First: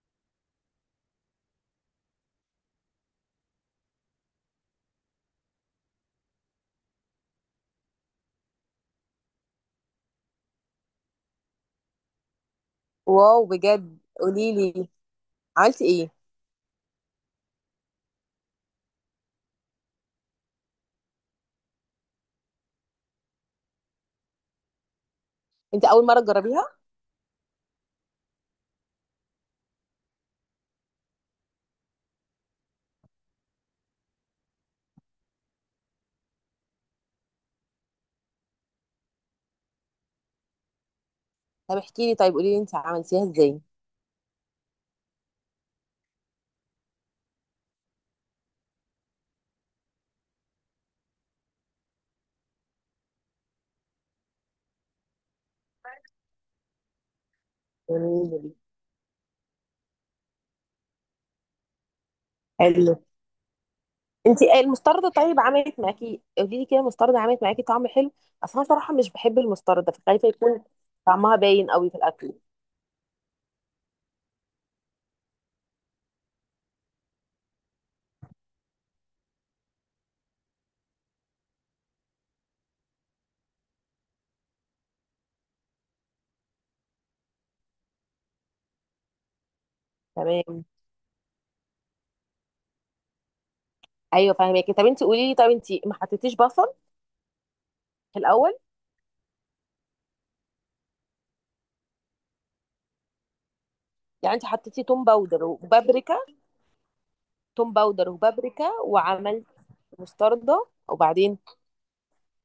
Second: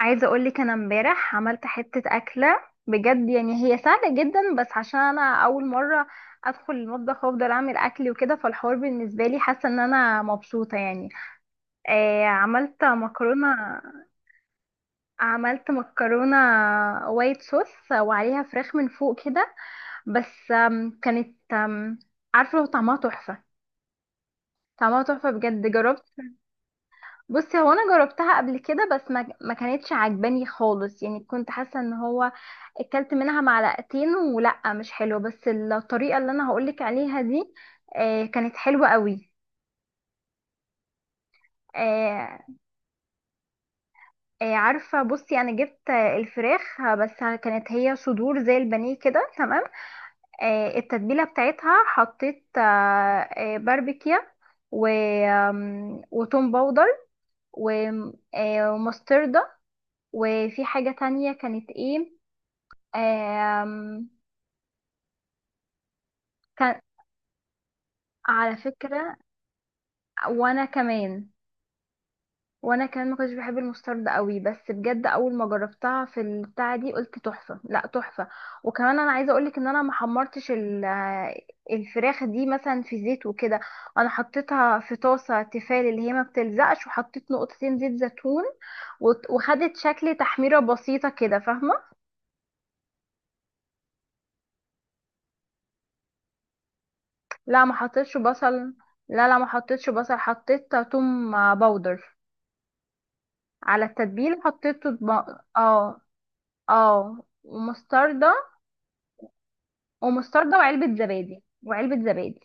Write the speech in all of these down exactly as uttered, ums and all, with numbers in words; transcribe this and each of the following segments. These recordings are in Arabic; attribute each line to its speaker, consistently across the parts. Speaker 1: عايزه اقول لك انا امبارح عملت حته اكله بجد. يعني هي سهله جدا، بس عشان انا اول مره ادخل المطبخ وافضل اعمل اكل وكده، فالحوار بالنسبه لي حاسه ان انا مبسوطه يعني. آه، عملت
Speaker 2: واو،
Speaker 1: مكرونه.
Speaker 2: بجد قولي لي.
Speaker 1: عملت
Speaker 2: عملتي ايه؟
Speaker 1: مكرونه وايت صوص وعليها فراخ من فوق كده. بس آم، كانت آم، عارفه لو طعمها تحفه؟ طعمها تحفه بجد،
Speaker 2: انت اول
Speaker 1: جربت.
Speaker 2: مره تجربيها؟
Speaker 1: بصي، هو انا جربتها قبل كده بس ما ما كانتش عجباني خالص، يعني كنت حاسه ان هو اكلت منها معلقتين ولا مش حلو، بس الطريقه اللي انا هقولك عليها دي آه، كانت حلوه قوي.
Speaker 2: طب احكي لي، طيب
Speaker 1: آه،
Speaker 2: قولي لي انت عملتيها ازاي؟
Speaker 1: آه، عارفه، بصي انا جبت آه، الفراخ آه، بس كانت هي صدور زي البانيه كده، تمام. آه، التتبيله بتاعتها حطيت آه، آه، باربيكيا، و آم، وتوم باودر، و-
Speaker 2: جميل.
Speaker 1: آه، ومستردة. وفي حاجة تانية كانت ايه؟
Speaker 2: حلو.
Speaker 1: آم،
Speaker 2: انت المستردة طيب، عملت معاكي؟ قولي لي
Speaker 1: كان.
Speaker 2: كده، المستردة عملت معاكي طعم حلو؟
Speaker 1: على
Speaker 2: اصل انا صراحه مش
Speaker 1: فكرة.
Speaker 2: بحب المستردة، فخايفه
Speaker 1: وانا
Speaker 2: يكون
Speaker 1: كمان.
Speaker 2: طعمها باين قوي في الاكل.
Speaker 1: وانا كمان ما كنتش بحب المسترد قوي، بس بجد اول ما جربتها في البتاعة دي قلت تحفة، لا تحفة. وكمان انا عايزة اقولك ان انا ما حمرتش ال- الفراخ دي مثلا في زيت وكده. انا حطيتها في طاسة تيفال اللي هي ما بتلزقش، وحطيت نقطتين زيت زيتون، وت- وخدت شكل تحميرة
Speaker 2: تمام.
Speaker 1: بسيطة كده، فاهمة؟
Speaker 2: ايوه فاهمك، طب انت قولي لي، طب انت ما حطيتيش بصل
Speaker 1: لا، ما حطيتش
Speaker 2: في
Speaker 1: بصل.
Speaker 2: الاول؟
Speaker 1: لا لا، ما حطيتش بصل، حطيت توم باودر. على
Speaker 2: يعني
Speaker 1: التتبيل
Speaker 2: انت
Speaker 1: حطيت
Speaker 2: حطيتي توم
Speaker 1: طب-
Speaker 2: باودر
Speaker 1: اه.
Speaker 2: وبابريكا؟
Speaker 1: اه،
Speaker 2: توم باودر
Speaker 1: ومستردة.
Speaker 2: وبابريكا، وعملت
Speaker 1: ومستردة
Speaker 2: مستردة
Speaker 1: وعلبة
Speaker 2: وبعدين؟
Speaker 1: زبادي. وعلبة زبادي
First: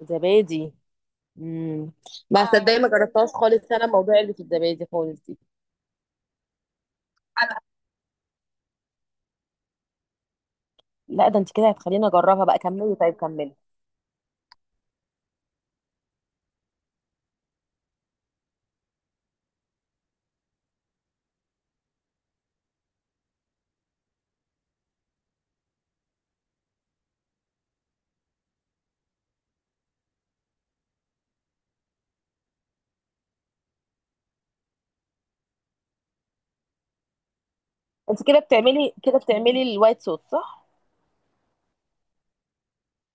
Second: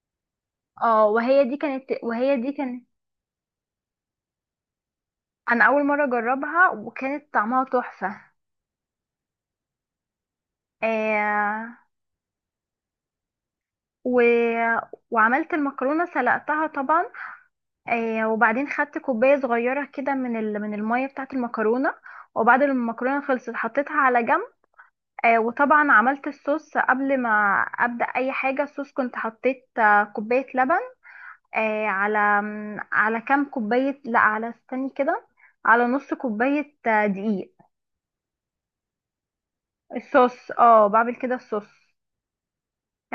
Speaker 2: زبادي.
Speaker 1: اه، وهي دي كانت
Speaker 2: امم
Speaker 1: وهي
Speaker 2: ما
Speaker 1: دي
Speaker 2: اه صدقني،
Speaker 1: كانت.
Speaker 2: ما جربتهاش خالص، انا الموضوع اللي في الزبادي خالص دي.
Speaker 1: انا اول مرة اجربها وكانت
Speaker 2: انا
Speaker 1: طعمها تحفة.
Speaker 2: لا، ده انت كده
Speaker 1: آه.
Speaker 2: هتخليني اجربها بقى. كملي، طيب كملي.
Speaker 1: و... وعملت المكرونة، سلقتها طبعا. آه، وبعدين خدت كوباية صغيرة كده من ال... من المية بتاعة المكرونة، وبعد ما المكرونة خلصت حطيتها على جنب. آه، وطبعا عملت الصوص قبل ما ابدأ اي حاجة. الصوص كنت حطيت آه، كوباية لبن آه، على على كام كوباية لا على استني كده، على نص كوباية آه، دقيق.
Speaker 2: انت كده بتعملي كده بتعملي الوايت صوص،
Speaker 1: الصوص،
Speaker 2: صح؟
Speaker 1: اه بعمل كده الصوص.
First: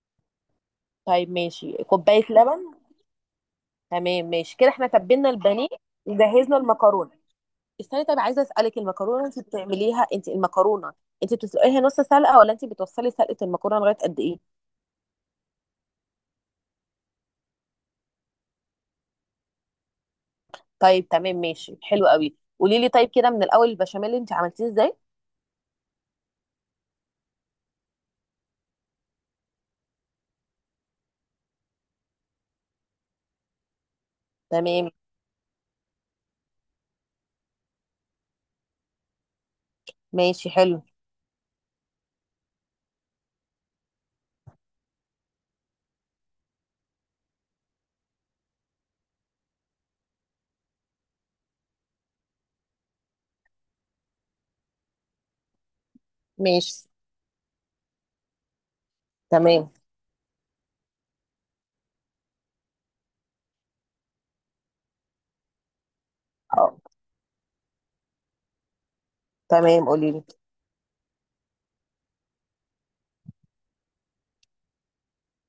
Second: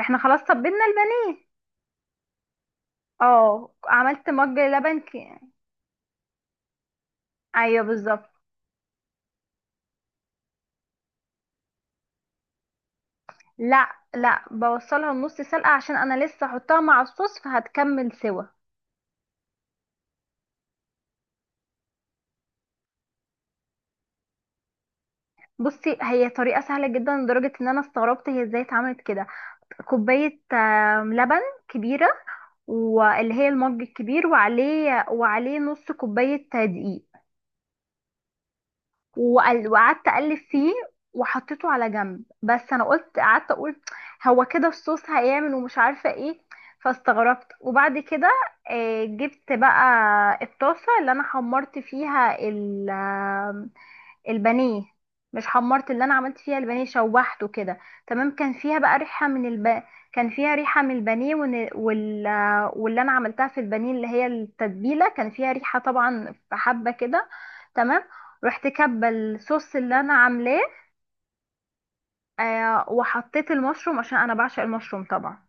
Speaker 1: احنا خلاص طبينا
Speaker 2: طيب
Speaker 1: البانيه.
Speaker 2: ماشي، كوبايه لبن.
Speaker 1: اه،
Speaker 2: تمام
Speaker 1: عملت
Speaker 2: ماشي
Speaker 1: مج
Speaker 2: كده، احنا
Speaker 1: لبن ك...
Speaker 2: تبلنا البانيه وجهزنا المكرونه.
Speaker 1: ايوه
Speaker 2: استني، طيب
Speaker 1: بالظبط.
Speaker 2: عايزه اسالك، المكرونه انت بتعمليها انت المكرونه انت بتسلقيها نص سلقه ولا انت بتوصلي سلقه المكرونه
Speaker 1: لا
Speaker 2: لغايه قد ايه؟
Speaker 1: لا بوصلها النص سلقة عشان انا لسه احطها مع الصوص فهتكمل سوا.
Speaker 2: طيب تمام ماشي، حلو قوي، قولي لي طيب، كده من الاول، البشاميل انت عملتيه ازاي؟
Speaker 1: بصي، هي طريقة سهلة جدا لدرجة ان انا استغربت هي ازاي اتعملت كده. كوباية آه، لبن كبيرة، واللي هي المج الكبير،
Speaker 2: تمام.
Speaker 1: وعليه وعليه نص كوباية دقيق. وقل- وقعدت اقلب
Speaker 2: ماشي،
Speaker 1: فيه،
Speaker 2: حلو.
Speaker 1: وحطيته على جنب. بس انا قلت، قعدت اقول هو كده الصوص هيعمل، ومش عارفه ايه، فاستغربت. وبعد كده آه، جبت بقى الطاسه اللي انا حمرت فيها ال- البانيه. مش حمرت، اللي انا عملت فيها
Speaker 2: ماشي.
Speaker 1: البانيه، شوحته كده. تمام، كان فيها بقى ريحه من
Speaker 2: تمام.
Speaker 1: الب... كان فيها ريحه من البانيه ون... وال... واللي انا عملتها في البانيه اللي هي التتبيله كان فيها ريحه طبعا، في
Speaker 2: اه،
Speaker 1: حبه كده. تمام، رحت كبه الصوص
Speaker 2: تمام
Speaker 1: اللي
Speaker 2: قولي
Speaker 1: انا
Speaker 2: لي.
Speaker 1: عاملاه. آه، وحطيت المشروم عشان انا بعشق المشروم طبعا.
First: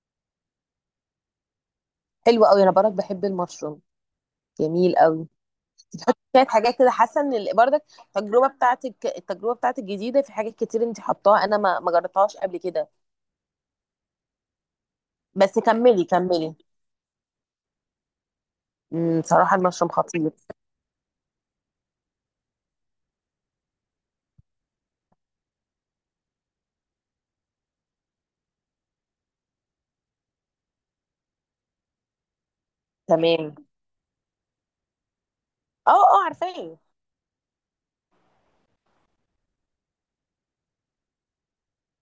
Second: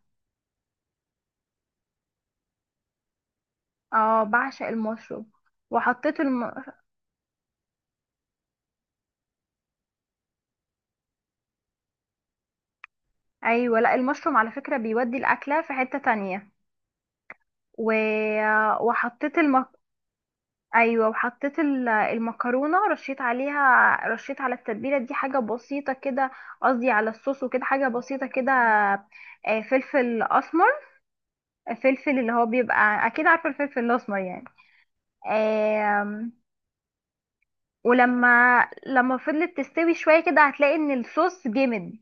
Speaker 2: حلو قوي، انا برضك بحب المشروم.
Speaker 1: اه، بعشق
Speaker 2: جميل قوي.
Speaker 1: المشروم. وحطيت
Speaker 2: كانت
Speaker 1: الم...
Speaker 2: حاجات كده، حاسه ان ال- برضك التجربه بتاعتك التجربه بتاعتك جديده في حاجات كتير انت حطاها، انا ما ما جربتهاش قبل كده.
Speaker 1: ايوه. لا، المشروم على فكره بيودي
Speaker 2: بس
Speaker 1: الاكله في حته
Speaker 2: كملي
Speaker 1: تانية.
Speaker 2: كملي.
Speaker 1: و...
Speaker 2: امم
Speaker 1: وحطيت
Speaker 2: صراحه
Speaker 1: المك...
Speaker 2: المشروم خطير.
Speaker 1: ايوه، وحطيت ال- المكرونه، رشيت عليها رشيت على التتبيله دي حاجه بسيطه كده، قصدي على الصوص، وكده حاجه بسيطه كده. آه، فلفل اسمر، فلفل اللي هو بيبقى اكيد عارفه
Speaker 2: تمام.
Speaker 1: الفلفل الاسمر يعني.
Speaker 2: اه، اه،
Speaker 1: آم،
Speaker 2: عارفاه.
Speaker 1: ولما لما فضلت تستوي شويه كده هتلاقي ان الصوص جمد.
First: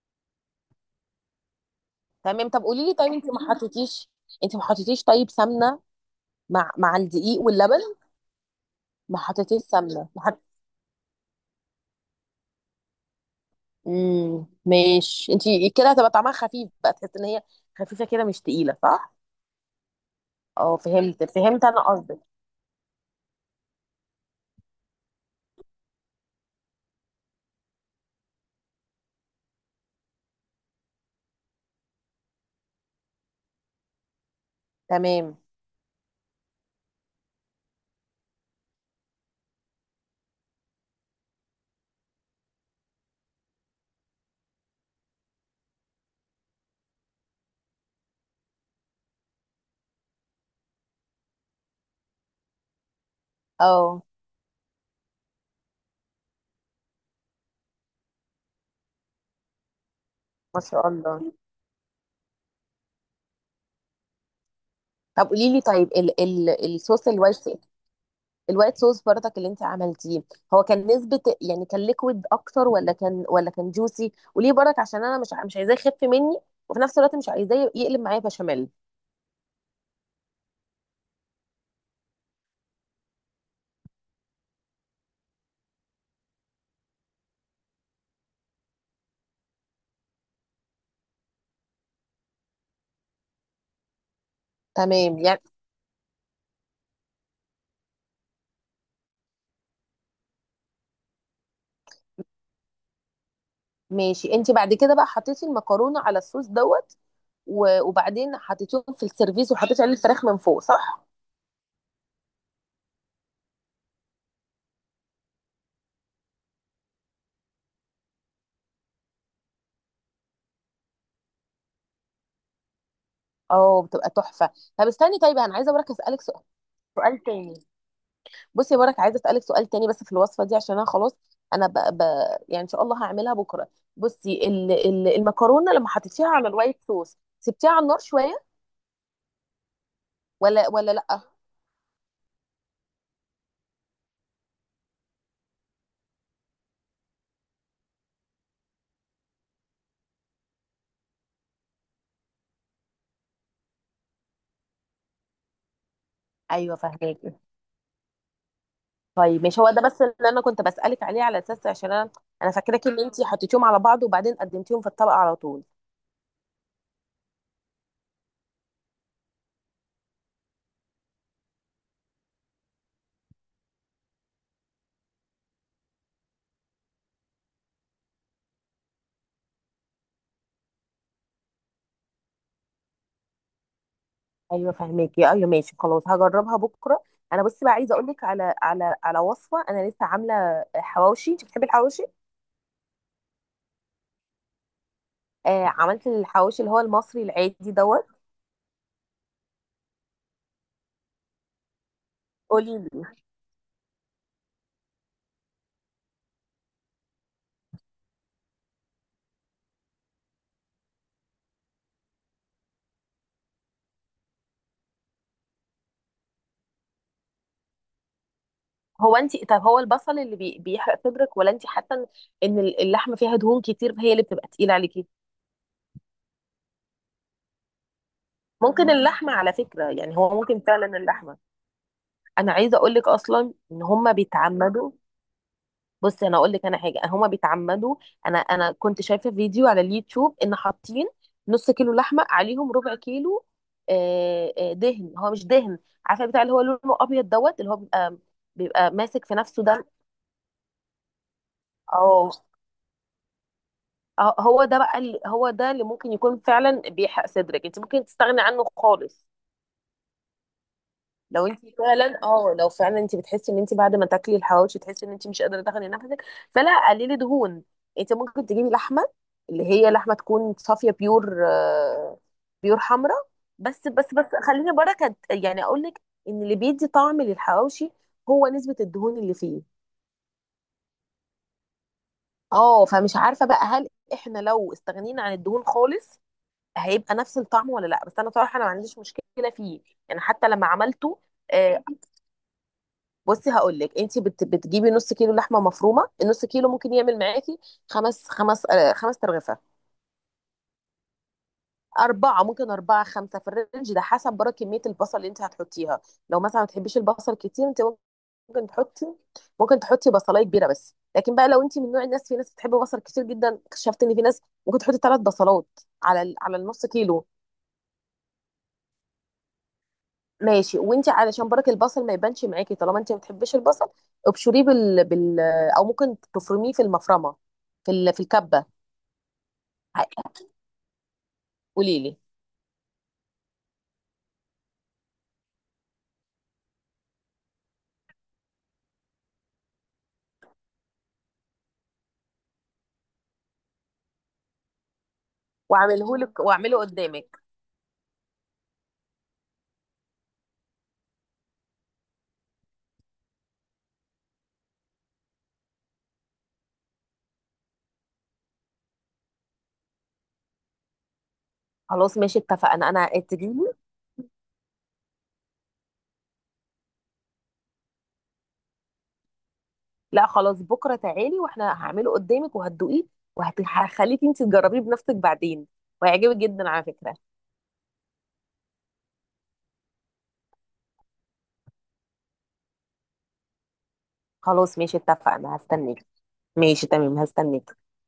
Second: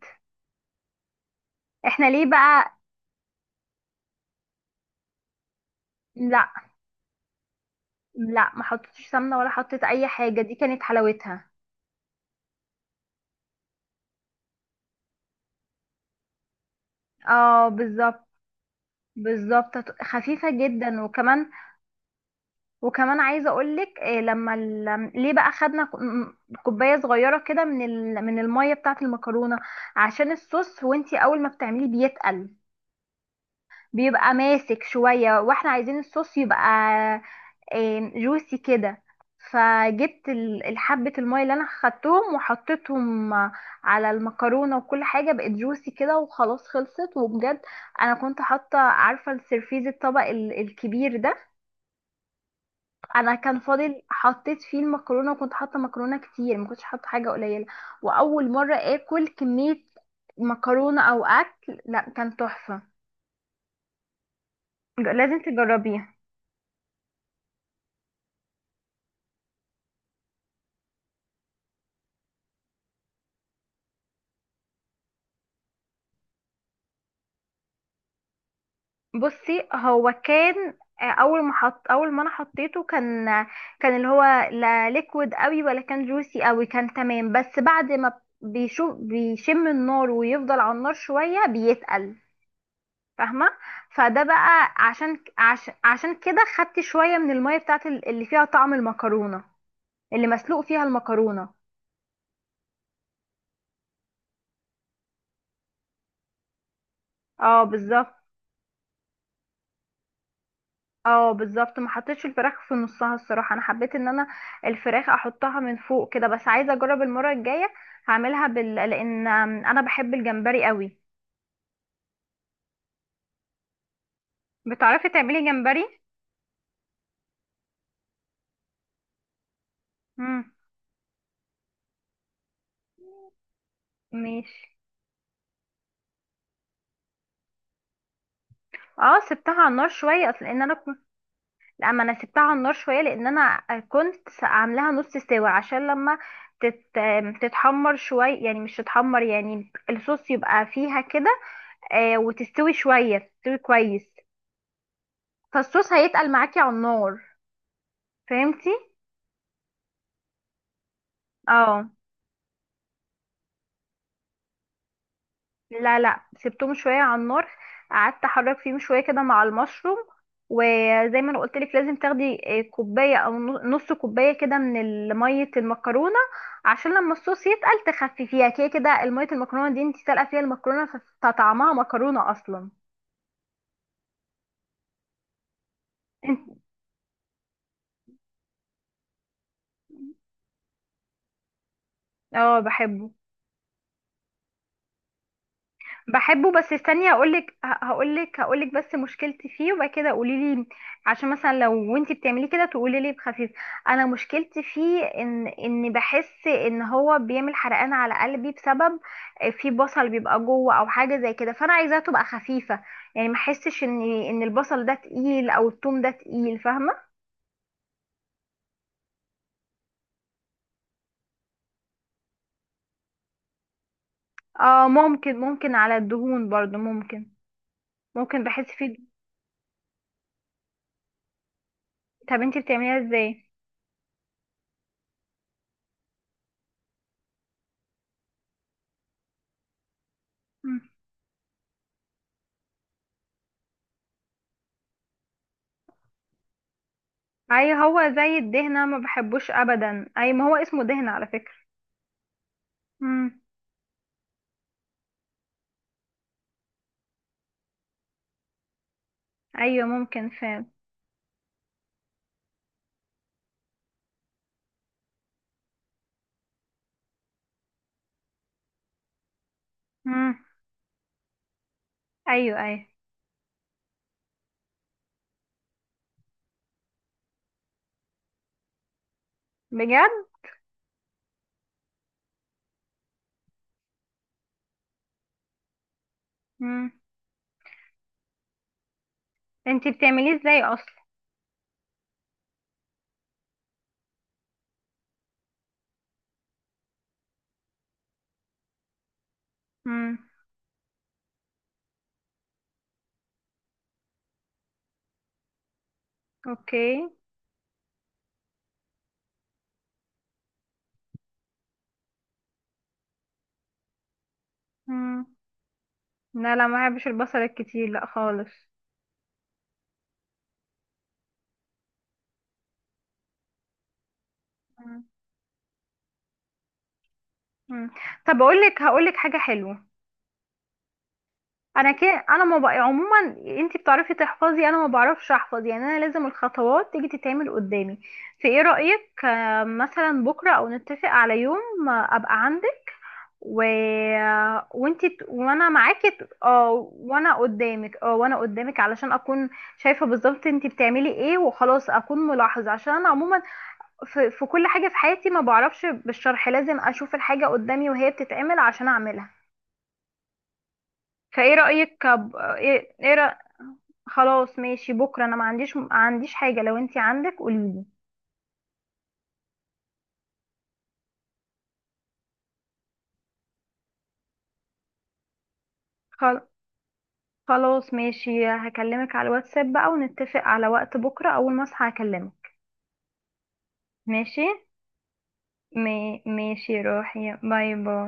Speaker 1: احنا ليه
Speaker 2: تمام، طب
Speaker 1: بقى؟
Speaker 2: قولي لي، طيب انت ما حطيتيش انت ما حطيتيش طيب سمنه
Speaker 1: لا
Speaker 2: مع مع الدقيق واللبن؟
Speaker 1: لا ما حطيتش
Speaker 2: ما
Speaker 1: سمنه ولا
Speaker 2: حطيتيش
Speaker 1: حطيت اي
Speaker 2: سمنه، ما حط...
Speaker 1: حاجه، دي كانت حلاوتها.
Speaker 2: امم ماشي. انت كده هتبقى طعمها خفيف بقى، تحس ان هي
Speaker 1: اه
Speaker 2: خفيفه كده،
Speaker 1: بالظبط.
Speaker 2: مش تقيله، صح؟
Speaker 1: بالظبط، خفيفة
Speaker 2: اه،
Speaker 1: جدا.
Speaker 2: فهمت
Speaker 1: وكمان،
Speaker 2: فهمت انا قصدك.
Speaker 1: وكمان عايزه اقولك إيه، لما ال... ليه بقى خدنا ك- م- كوبايه صغيره كده من ال... من الميه بتاعه المكرونه، عشان الصوص وانتي اول ما بتعمليه بيتقل، بيبقى ماسك
Speaker 2: تمام.
Speaker 1: شويه، واحنا عايزين الصوص يبقى إيه، جوسي كده. فجبت ال- الحبه الميه اللي انا خدتهم وحطيتهم على المكرونه، وكل حاجه بقت جوسي كده، وخلاص خلصت وبجد. انا كنت حاطه، عارفه السرفيز الطبق ال- الكبير ده، انا كان فاضل
Speaker 2: اه.
Speaker 1: حطيت فيه المكرونه، وكنت حاطه مكرونه كتير، ما كنتش حاطه حاجه قليله. واول مره اكل كميه
Speaker 2: ما شاء
Speaker 1: مكرونه او
Speaker 2: الله.
Speaker 1: اكل، لا كان تحفه. ج-
Speaker 2: طب
Speaker 1: لازم
Speaker 2: قولي لي، طيب
Speaker 1: تجربيه.
Speaker 2: ال ال الصوص الوايت الوايت صوص برضك اللي انت عملتيه، هو كان نسبة، يعني كان ليكويد اكتر ولا كان ولا كان جوسي؟ وليه برضك؟ عشان انا مش مش عايزاه يخف مني، وفي نفس الوقت مش عايزاه يقلب معايا بشاميل.
Speaker 1: بصي، هو كان آه، اول ما حط اول ما انا حطيته كان آه، كان اللي هو لا ليكويد قوي ولا كان جوسي قوي، كان تمام. بس بعد ما بيشوف، بيشم النار ويفضل على النار شويه، بيتقل، فاهمه؟ فده بقى عشان
Speaker 2: تمام، يعني.
Speaker 1: عشان عشان كده خدت شويه من الميه بتاعت ال- اللي فيها طعم المكرونه، اللي مسلوق فيها المكرونه.
Speaker 2: ماشي، انت بعد كده بقى حطيتي المكرونة على الصوص، دوت؟
Speaker 1: اه
Speaker 2: و-
Speaker 1: بالظبط.
Speaker 2: وبعدين حطيتيهم في السيرفيس وحطيتي عليه الفراخ من فوق، صح؟
Speaker 1: اه بالظبط، ما حطيتش الفراخ في نصها الصراحه، انا حبيت ان انا الفراخ احطها من فوق كده. بس عايزه اجرب المره الجايه هعملها بال... لان انا بحب الجمبري قوي.
Speaker 2: اه، بتبقى تحفة. طب
Speaker 1: بتعرفي
Speaker 2: استني، طيب
Speaker 1: تعملي
Speaker 2: انا عايزة برضك
Speaker 1: جمبري؟
Speaker 2: اسألك سؤال سؤال تاني. بصي يا برك، عايزه اسالك سؤال تاني بس في الوصفه
Speaker 1: امم،
Speaker 2: دي، عشان انا خلاص، انا ب... ب... يعني ان شاء الله هعملها بكره. بصي ال...
Speaker 1: ماشي.
Speaker 2: ال... المكرونه لما حطيتيها على الوايت صوص سبتيها على النار شويه؟
Speaker 1: اه، سبتها على النار شويه، اصل ان
Speaker 2: ولا
Speaker 1: انا،
Speaker 2: ولا لا.
Speaker 1: لا، ما انا سبتها على النار شويه لان انا كنت عاملاها نص سوا، عشان لما تت... تتحمر شويه، يعني مش تتحمر يعني، الصوص يبقى فيها كده. آه، وتستوي شويه، تستوي كويس، فالصوص هيتقل معاكي على
Speaker 2: ايوه فهمك.
Speaker 1: النار. فهمتي؟
Speaker 2: طيب مش هو ده بس اللي انا كنت بسالك عليه، على اساس
Speaker 1: اه.
Speaker 2: عشان انا انا فاكراكي ان انت حطيتيهم على بعض وبعدين قدمتيهم في الطبق على طول.
Speaker 1: لا لا، سبتهم شويه على النار، قعدت احرك فيهم شويه كده مع المشروم. وزي ما انا قلت لك، لازم تاخدي آه، كوبايه او نو- نص كوبايه كده من ال- ميه المكرونه، عشان لما الصوص يتقل تخففيها كده كده. الميه المكرونه دي انت سالقه فيها المكرونه، فطعمها مكرونه اصلا.
Speaker 2: ايوه فهماكي، ايوه ماشي، خلاص هجربها
Speaker 1: انت.
Speaker 2: بكره. انا بصي بقى عايزه اقول لك على على على وصفه، انا لسه عامله حواوشي، انت بتحبي الحواوشي؟
Speaker 1: اه بحبه.
Speaker 2: آه، عملت
Speaker 1: بحبه،
Speaker 2: الحواوشي اللي
Speaker 1: بس
Speaker 2: هو
Speaker 1: استني
Speaker 2: المصري
Speaker 1: هقولك ه-
Speaker 2: العادي، دوت.
Speaker 1: هقولك هقولك بس مشكلتي فيه وبعد كده قولي لي، عشان مثلا لو وانتي بتعمليه كده
Speaker 2: قولي
Speaker 1: تقولي
Speaker 2: لي.
Speaker 1: لي بخفيف. انا مشكلتي فيه ان ان بحس ان هو بيعمل حرقان على قلبي، بسبب آه، في بصل بيبقى جوه او حاجه زي كده، فانا عايزاها تبقى خفيفه، يعني ما احسش ان ان البصل ده تقيل او التوم ده تقيل، فاهمه؟
Speaker 2: هو انت طب هو البصل اللي بي... بيحرق صدرك، ولا انت حاسه ان إن اللحمه فيها دهون كتير هي اللي بتبقى تقيله
Speaker 1: اه
Speaker 2: عليكي؟
Speaker 1: ممكن، ممكن على الدهون برضو ممكن، ممكن بحس
Speaker 2: ممكن
Speaker 1: فيه.
Speaker 2: اللحمه على فكره، يعني هو ممكن فعلا اللحمه.
Speaker 1: طب
Speaker 2: انا
Speaker 1: انتي
Speaker 2: عايزه اقول
Speaker 1: بتعمليها
Speaker 2: لك
Speaker 1: ازاي؟
Speaker 2: اصلا ان هم بيتعمدوا. بصي انا اقول لك، انا حاجه هم بيتعمدوا. انا انا كنت شايفه فيديو على اليوتيوب ان حاطين نص كيلو لحمه عليهم ربع كيلو، آه، آه، دهن، هو مش دهن. عارفه بتاع اللي هو لونه ابيض، دوت، اللي
Speaker 1: اي
Speaker 2: هو
Speaker 1: هو
Speaker 2: بيبقى
Speaker 1: زي الدهنة،
Speaker 2: بيبقى
Speaker 1: ما
Speaker 2: ماسك في
Speaker 1: بحبوش
Speaker 2: نفسه ده.
Speaker 1: ابدا. اي، ما هو اسمه دهنة على فكرة.
Speaker 2: اه.
Speaker 1: مم.
Speaker 2: اه، هو ده بقى، اللي هو ده اللي ممكن يكون فعلا بيحرق صدرك، انت ممكن تستغني عنه خالص.
Speaker 1: ايوه ممكن فعلا.
Speaker 2: لو انت فعلا اه لو فعلا انت بتحسي ان انت بعد ما تاكلي الحواوشي، تحسي ان انت مش قادره تاخدي نفسك. فلا، قللي دهون. انت ممكن تجيبي لحمه، اللي هي لحمه
Speaker 1: مم.
Speaker 2: تكون صافيه، بيور آه،
Speaker 1: ايوه
Speaker 2: بيور
Speaker 1: ايوه.
Speaker 2: حمراء. بس بس بس خليني بركه، يعني اقول لك ان اللي بيدي طعم للحواوشي هو نسبه الدهون اللي فيه.
Speaker 1: بجد.
Speaker 2: اه، فمش عارفه بقى، هل احنا لو استغنينا عن الدهون خالص
Speaker 1: مم.
Speaker 2: هيبقى نفس الطعم ولا لا؟ بس انا صراحه انا ما عنديش مشكله فيه.
Speaker 1: انتي
Speaker 2: يعني
Speaker 1: بتعمليه
Speaker 2: حتى
Speaker 1: ازاي
Speaker 2: لما
Speaker 1: اصلا؟
Speaker 2: عملته، آه، بصي هقول لك، انت بت بتجيبي نص كيلو لحمه مفرومه، النص كيلو ممكن يعمل معاكي خمس خمس آه، خمس ترغفه.
Speaker 1: مم.
Speaker 2: اربعه، ممكن اربعه خمسه، في الرينج ده حسب بره كميه البصل اللي انت هتحطيها. لو مثلا ما
Speaker 1: اوكي.
Speaker 2: تحبيش البصل كتير، انت ممكن تحطي ممكن تحطي بصلايه كبيره، بس لكن بقى لو انت من نوع الناس، في ناس بتحب بصل كتير جدا، اكتشفت ان في ناس ممكن تحطي ثلاث
Speaker 1: مم.
Speaker 2: بصلات على ال-
Speaker 1: لا
Speaker 2: على
Speaker 1: لا
Speaker 2: النص
Speaker 1: ما بحبش
Speaker 2: كيلو.
Speaker 1: البصل الكتير، لا خالص.
Speaker 2: ماشي، وانت علشان برك البصل ما يبانش معاكي طالما انت ما بتحبيش البصل، ابشريه
Speaker 1: مم.
Speaker 2: بال... بال او ممكن تفرميه في المفرمه،
Speaker 1: مم.
Speaker 2: في ال... في
Speaker 1: طب اقول
Speaker 2: الكبه.
Speaker 1: لك، هقول لك حاجة حلوة. انا
Speaker 2: قولي لي.
Speaker 1: كده انا ما بقى عموما، انتي بتعرفي تحفظي، انا ما بعرفش احفظ يعني، انا لازم الخطوات تيجي تتعمل قدامي. في ايه رأيك آه، مثلا بكرة او نتفق على يوم آه، ابقى عندك، و... وانت، وانا معاكي
Speaker 2: واعمله
Speaker 1: ت-
Speaker 2: لك، واعمله
Speaker 1: اه وانا
Speaker 2: قدامك.
Speaker 1: قدامك. اه وانا قدامك، علشان اكون شايفه بالظبط انت بتعملي ايه وخلاص، اكون ملاحظه، عشان انا عموما في... في كل حاجه في حياتي ما بعرفش بالشرح، لازم اشوف الحاجه قدامي وهي بتتعمل عشان اعملها. فايه رايك
Speaker 2: خلاص
Speaker 1: ب-
Speaker 2: ماشي اتفقنا،
Speaker 1: ايه, إيه
Speaker 2: انا
Speaker 1: رأ...
Speaker 2: تجيلي.
Speaker 1: خلاص ماشي، بكره انا ما عنديش، ما عنديش حاجه، لو انت عندك قوليلي.
Speaker 2: لا خلاص، بكره تعالي واحنا هعمله قدامك وهتدوقيه، وهخليكي انت تجربيه بنفسك بعدين،
Speaker 1: خل...
Speaker 2: وهيعجبك جدا على فكره.
Speaker 1: خلاص ماشي، هكلمك على الواتساب بقى ونتفق على وقت بكره، اول ما اصحى هكلمك. ماشي.
Speaker 2: خلاص ماشي اتفقنا،
Speaker 1: مي...
Speaker 2: هستنيك.
Speaker 1: ماشي،
Speaker 2: ماشي تمام،
Speaker 1: روحي، باي
Speaker 2: هستنيك.
Speaker 1: باي.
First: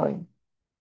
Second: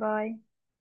Speaker 1: باي